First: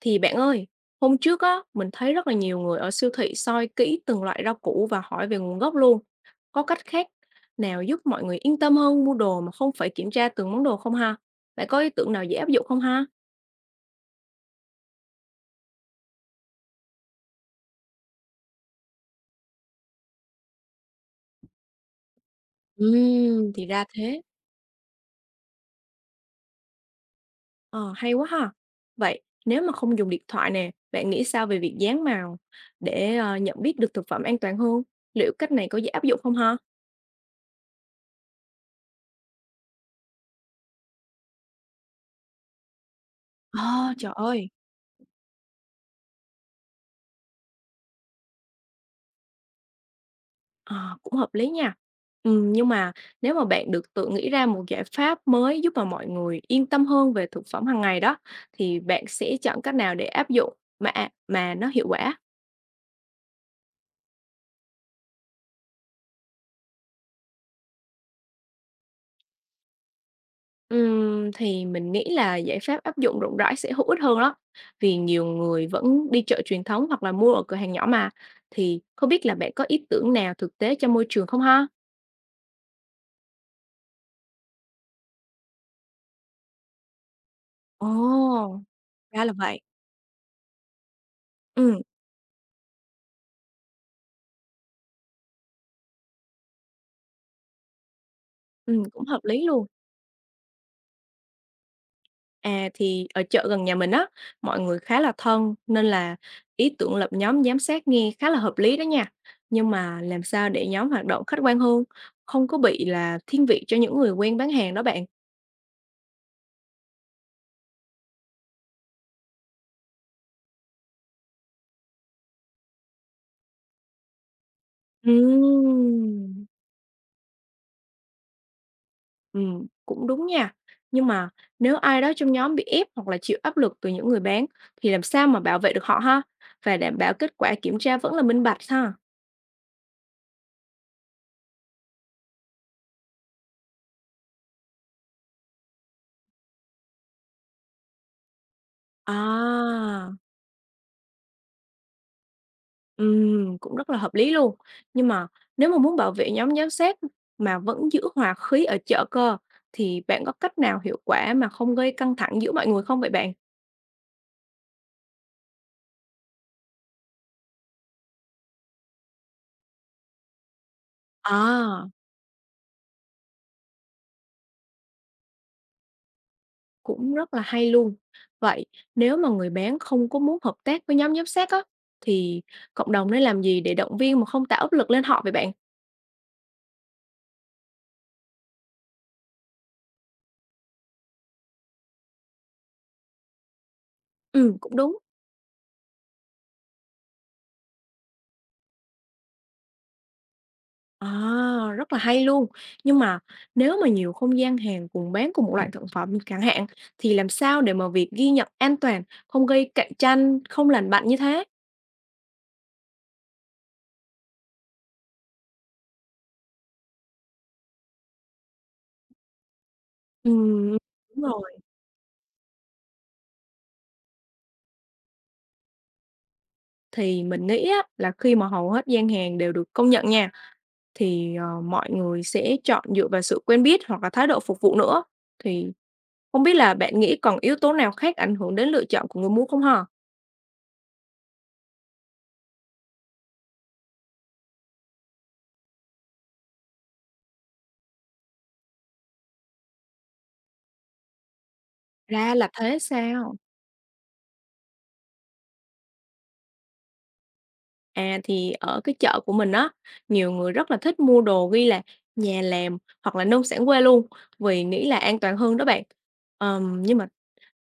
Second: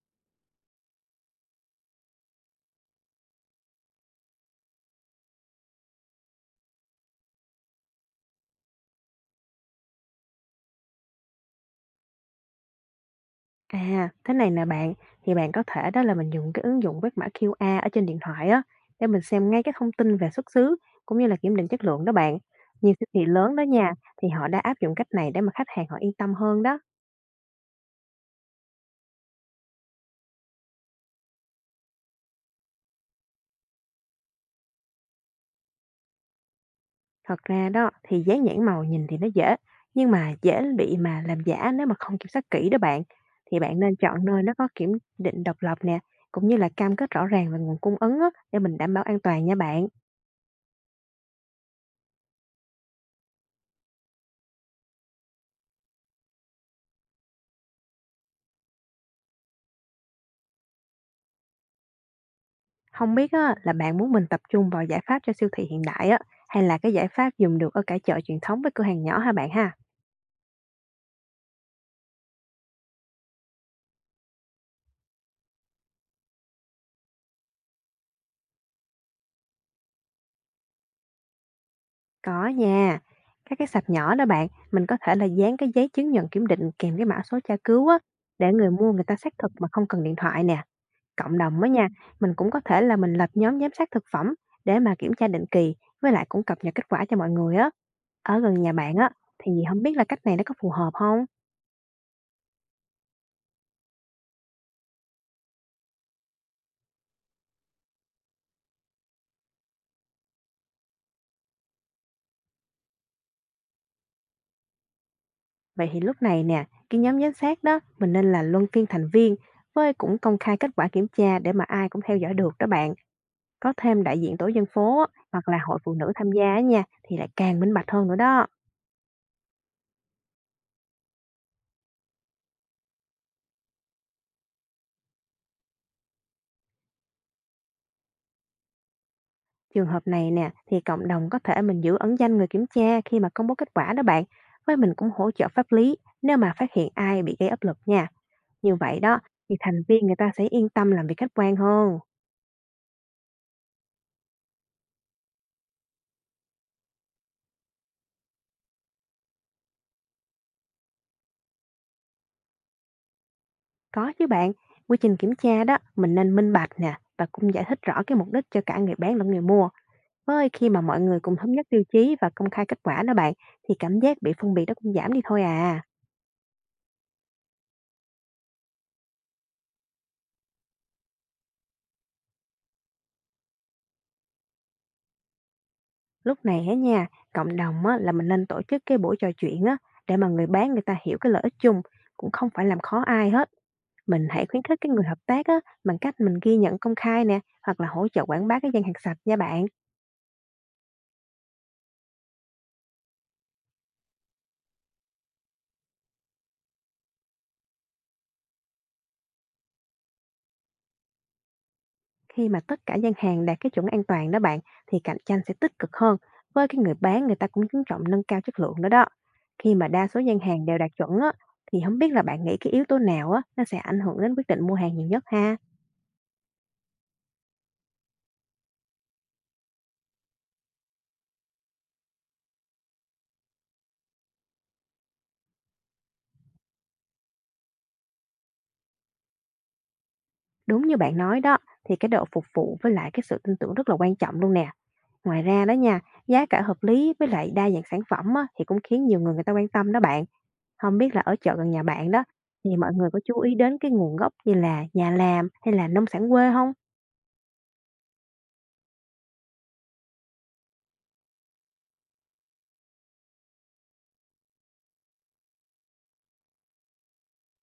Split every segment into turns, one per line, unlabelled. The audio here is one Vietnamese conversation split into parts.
Thì bạn ơi, hôm trước á, mình thấy rất là nhiều người ở siêu thị soi kỹ từng loại rau củ và hỏi về nguồn gốc luôn. Có cách khác nào giúp mọi người yên tâm hơn mua đồ mà không phải kiểm tra từng món đồ không ha? Bạn có ý tưởng nào dễ áp dụng không ha?
À, thế này nè bạn, thì bạn có thể đó là mình dùng cái ứng dụng quét mã QR ở trên điện thoại á để mình xem ngay cái thông tin về xuất xứ cũng như là kiểm định chất lượng đó bạn. Nhiều siêu thị lớn đó
Thì ra
nha,
thế.
thì họ đã áp dụng cách này để mà khách hàng họ yên tâm hơn đó.
Ờ, hay quá ha. Vậy nếu mà không dùng điện thoại nè, bạn nghĩ sao về việc dán màu để nhận biết được thực phẩm an toàn hơn? Liệu cách này có dễ áp dụng không ha?
Thật ra đó thì dán nhãn màu nhìn thì nó dễ, nhưng mà dễ bị mà làm giả nếu mà không kiểm soát kỹ đó bạn. Thì bạn
Oh,
nên
trời
chọn nơi
ơi.
nó có kiểm định độc lập nè, cũng như là cam kết rõ ràng về nguồn cung ứng á, để mình đảm bảo an toàn nha bạn.
Ờ, cũng hợp lý nha. Nhưng mà nếu mà bạn được tự nghĩ ra một giải pháp mới giúp mà mọi người yên tâm hơn về thực phẩm hàng ngày đó, thì bạn sẽ chọn cách nào để áp dụng mà nó hiệu quả?
Không biết á, là bạn muốn mình tập trung vào giải pháp cho siêu thị hiện đại á, hay là cái giải pháp dùng được ở cả chợ truyền thống với cửa hàng nhỏ hả bạn ha?
Thì mình nghĩ là giải pháp áp dụng rộng rãi sẽ hữu ích hơn đó. Vì nhiều người vẫn đi chợ truyền thống hoặc là mua ở cửa hàng nhỏ mà. Thì không biết là bạn có ý tưởng nào thực tế cho môi trường không ha?
Có nha. Các cái sạp nhỏ đó bạn, mình có thể là dán cái giấy chứng nhận kiểm định kèm cái mã số tra cứu
Ồ,
á, để người mua người ta
ra
xác
là
thực
vậy.
mà không cần điện thoại nè. Cộng đồng á
ừ,
nha, mình cũng có thể là mình lập nhóm giám sát thực phẩm để mà kiểm tra định kỳ, với lại cũng cập nhật kết quả cho mọi người á. Ở gần nhà
ừ,
bạn
cũng
á,
hợp lý
thì
luôn.
không biết là cách này nó có phù hợp không?
À, thì ở chợ gần nhà mình á, mọi người khá là thân nên là ý tưởng lập nhóm giám sát nghe khá là hợp lý đó nha. Nhưng mà làm sao để nhóm hoạt động khách quan hơn, không có bị là thiên vị cho những người quen bán hàng đó bạn.
Vậy thì lúc này nè, cái nhóm giám sát đó mình nên là luân phiên thành viên với cũng công khai kết quả kiểm tra để mà ai cũng theo dõi được đó bạn. Có thêm đại diện tổ dân phố á, hoặc là hội phụ nữ tham
Ừm,
gia á nha thì lại càng minh bạch hơn nữa đó.
ừm, cũng đúng nha. Nhưng mà nếu ai đó trong nhóm bị ép hoặc là chịu áp lực từ những người bán thì làm sao mà bảo vệ được họ ha? Và đảm bảo kết quả kiểm tra vẫn là minh bạch ha.
Trường hợp này nè thì cộng đồng có thể mình giữ ẩn danh người kiểm tra khi mà công bố kết quả đó bạn. Với mình cũng hỗ trợ pháp lý nếu mà phát hiện ai bị gây áp lực nha. Như vậy đó thì thành viên
À.
người ta sẽ yên tâm làm việc khách quan hơn.
Cũng rất là hợp lý luôn. Nhưng mà nếu mà muốn bảo vệ nhóm giám sát mà vẫn giữ hòa khí ở chợ cơ, thì bạn có cách nào hiệu quả mà không gây căng thẳng giữa mọi người không vậy bạn?
Có chứ bạn, quy trình kiểm tra đó mình nên minh bạch nè và cũng giải thích rõ cái mục đích cho cả người bán lẫn người mua. Với khi mà mọi người cùng thống nhất tiêu
À,
chí và công khai kết quả đó bạn thì cảm giác bị phân biệt nó cũng giảm đi thôi à.
cũng rất là hay luôn. Vậy nếu mà người bán không có muốn hợp tác với nhóm giám sát á, thì cộng đồng nên làm gì để động viên mà không tạo áp lực lên họ vậy bạn?
Lúc này á nha, cộng đồng á, là mình nên tổ chức cái buổi trò chuyện á để mà người bán người ta hiểu cái lợi ích chung cũng không phải làm khó ai hết. Mình hãy
Ừ,
khuyến
cũng
khích cái
đúng.
người hợp tác á bằng cách mình ghi nhận công khai nè, hoặc là hỗ trợ quảng bá cái gian hàng sạch nha bạn.
À, rất là hay luôn. Nhưng mà nếu mà nhiều không gian hàng cùng bán cùng một loại thực phẩm chẳng hạn, thì làm sao để mà việc ghi nhận an toàn, không gây cạnh tranh, không lành mạnh như thế?
Khi mà tất cả gian hàng đạt cái chuẩn an toàn đó bạn thì cạnh tranh sẽ tích cực hơn. Với cái người bán người ta cũng chú trọng nâng cao chất lượng nữa đó. Khi mà đa số gian hàng
Ừm,
đều đạt chuẩn
đúng
á,
rồi.
thì không biết là bạn nghĩ cái yếu tố nào á nó sẽ ảnh hưởng đến quyết định mua hàng nhiều nhất ha?
Thì mình nghĩ á, là khi mà hầu hết gian hàng đều được công nhận nha, thì mọi người sẽ chọn dựa vào sự quen biết hoặc là thái độ phục vụ nữa. Thì không biết là bạn nghĩ còn yếu tố nào khác ảnh hưởng đến lựa chọn của người mua không hả?
Đúng như bạn nói đó, thì cái độ phục vụ với lại cái sự tin tưởng rất là quan trọng luôn nè. Ngoài ra đó nha, giá cả hợp lý với lại đa dạng sản phẩm á, thì cũng khiến nhiều người người ta quan tâm đó bạn. Không biết là ở chợ gần nhà bạn đó,
Ra là
thì
thế
mọi người có
sao?
chú ý đến cái nguồn gốc như là nhà làm hay là nông sản quê không?
À, thì ở cái chợ của mình á, nhiều người rất là thích mua đồ ghi là nhà làm hoặc là nông sản quê luôn, vì nghĩ là an toàn hơn đó bạn. Nhưng mà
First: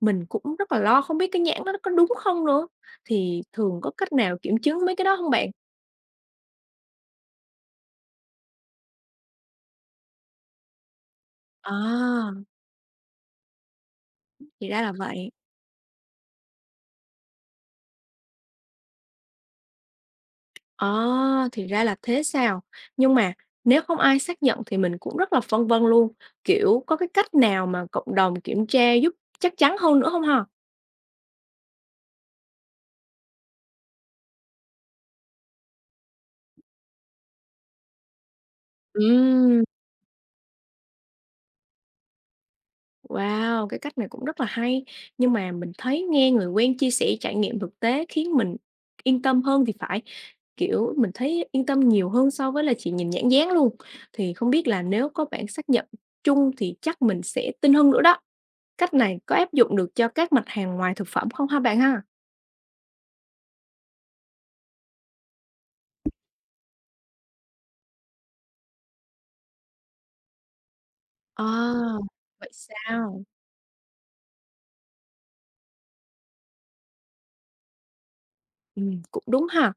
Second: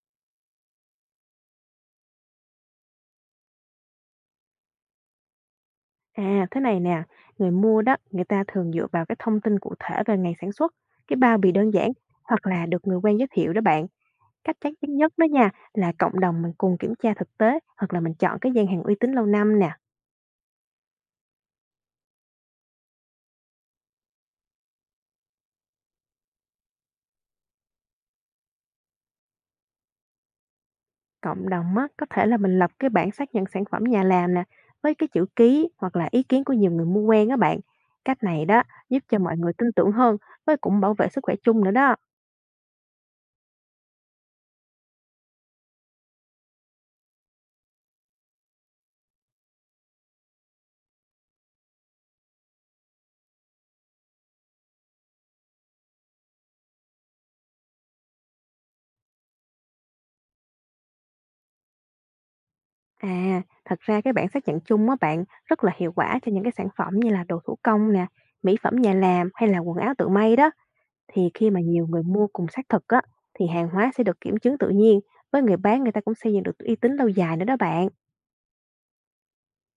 mình cũng rất là lo không biết cái nhãn đó nó có đúng không nữa, thì thường có cách nào kiểm chứng mấy cái đó không bạn?
À, thế này nè, người mua đó, người ta thường dựa vào cái thông tin cụ thể về ngày sản xuất, cái bao bì đơn giản,
À,
hoặc là được người quen giới thiệu đó bạn. Cách
thì
chắc
ra là
chắn nhất đó
vậy.
nha, là cộng đồng mình cùng kiểm tra thực tế hoặc là mình chọn cái gian hàng uy tín lâu năm nè.
À, thì ra là thế sao? Nhưng mà nếu không ai xác nhận thì mình cũng rất là phân vân luôn, kiểu, có cái cách nào mà cộng đồng kiểm tra giúp chắc chắn hơn nữa không hả?
Cộng đồng á, có thể là mình lập cái bảng xác nhận sản phẩm nhà làm nè, với cái chữ ký hoặc là ý kiến của nhiều người mua quen á bạn. Cách này đó giúp cho mọi người
Ừm.
tin tưởng hơn, với cũng bảo vệ sức khỏe chung nữa đó.
Wow, cái cách này cũng rất là hay. Nhưng mà mình thấy nghe người quen chia sẻ trải nghiệm thực tế khiến mình yên tâm hơn thì phải. Kiểu mình thấy yên tâm nhiều hơn so với là chỉ nhìn nhãn dán luôn. Thì không biết là nếu có bản xác nhận chung thì chắc mình sẽ tin hơn nữa đó. Cách này có áp dụng được cho các mặt hàng ngoài thực phẩm không ha bạn ha?
À, thật ra cái bảng xác nhận chung á bạn rất là hiệu quả cho những cái sản phẩm như là đồ thủ công nè, mỹ phẩm nhà làm hay là quần áo tự may đó. Thì
À,
khi mà nhiều người mua cùng
vậy
xác thực á,
sao?
thì hàng hóa sẽ được kiểm chứng tự nhiên. Với người bán người ta cũng xây dựng được uy tín lâu dài nữa đó bạn.
Ừ, cũng đúng ha.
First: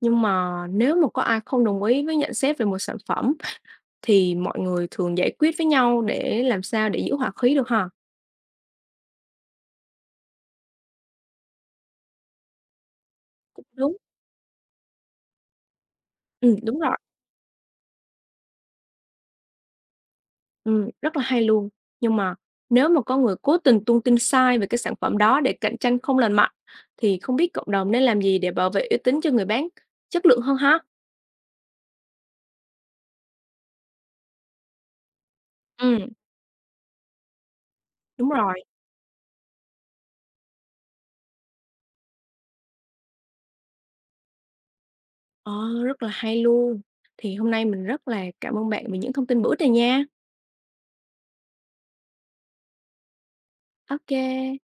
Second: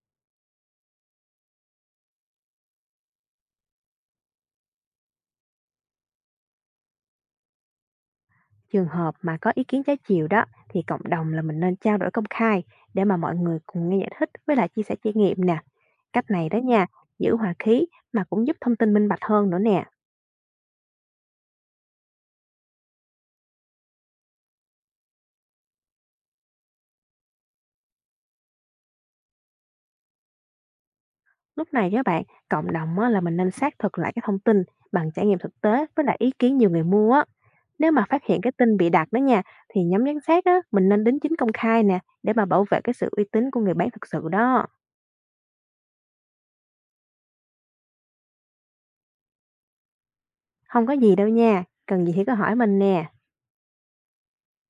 Nhưng mà nếu mà có ai không đồng ý với nhận xét về một sản phẩm thì mọi người thường giải quyết với nhau để làm sao để giữ hòa khí được ha?
Trường hợp mà có ý kiến trái chiều đó, thì cộng đồng là mình nên trao đổi công khai để mà mọi người
Cũng
cùng
đúng,
nghe giải thích với lại chia sẻ trải nghiệm nè. Cách này đó
đúng
nha,
rồi,
giữ hòa khí mà cũng giúp thông tin minh bạch hơn nữa nè.
rất là hay luôn. Nhưng mà nếu mà có người cố tình tung tin sai về cái sản phẩm đó để cạnh tranh không lành mạnh, thì không biết cộng đồng nên làm gì để bảo vệ uy tín cho người bán chất lượng hơn ha?
Lúc này các bạn, cộng đồng á, là mình nên xác thực lại cái thông tin bằng trải nghiệm thực tế với
Ừm,
lại ý kiến nhiều người mua á. Nếu mà phát
đúng
hiện cái
rồi,
tin bị đặt đó nha, thì nhóm giám sát á, mình nên đính chính công khai nè để mà bảo vệ cái sự uy tín của người bán thực sự đó.
ờ, rất là hay luôn. Thì hôm nay mình rất là cảm ơn bạn vì những thông tin bổ ích này nha.
Không có gì đâu nha, cần gì thì cứ hỏi mình nè.
Ok.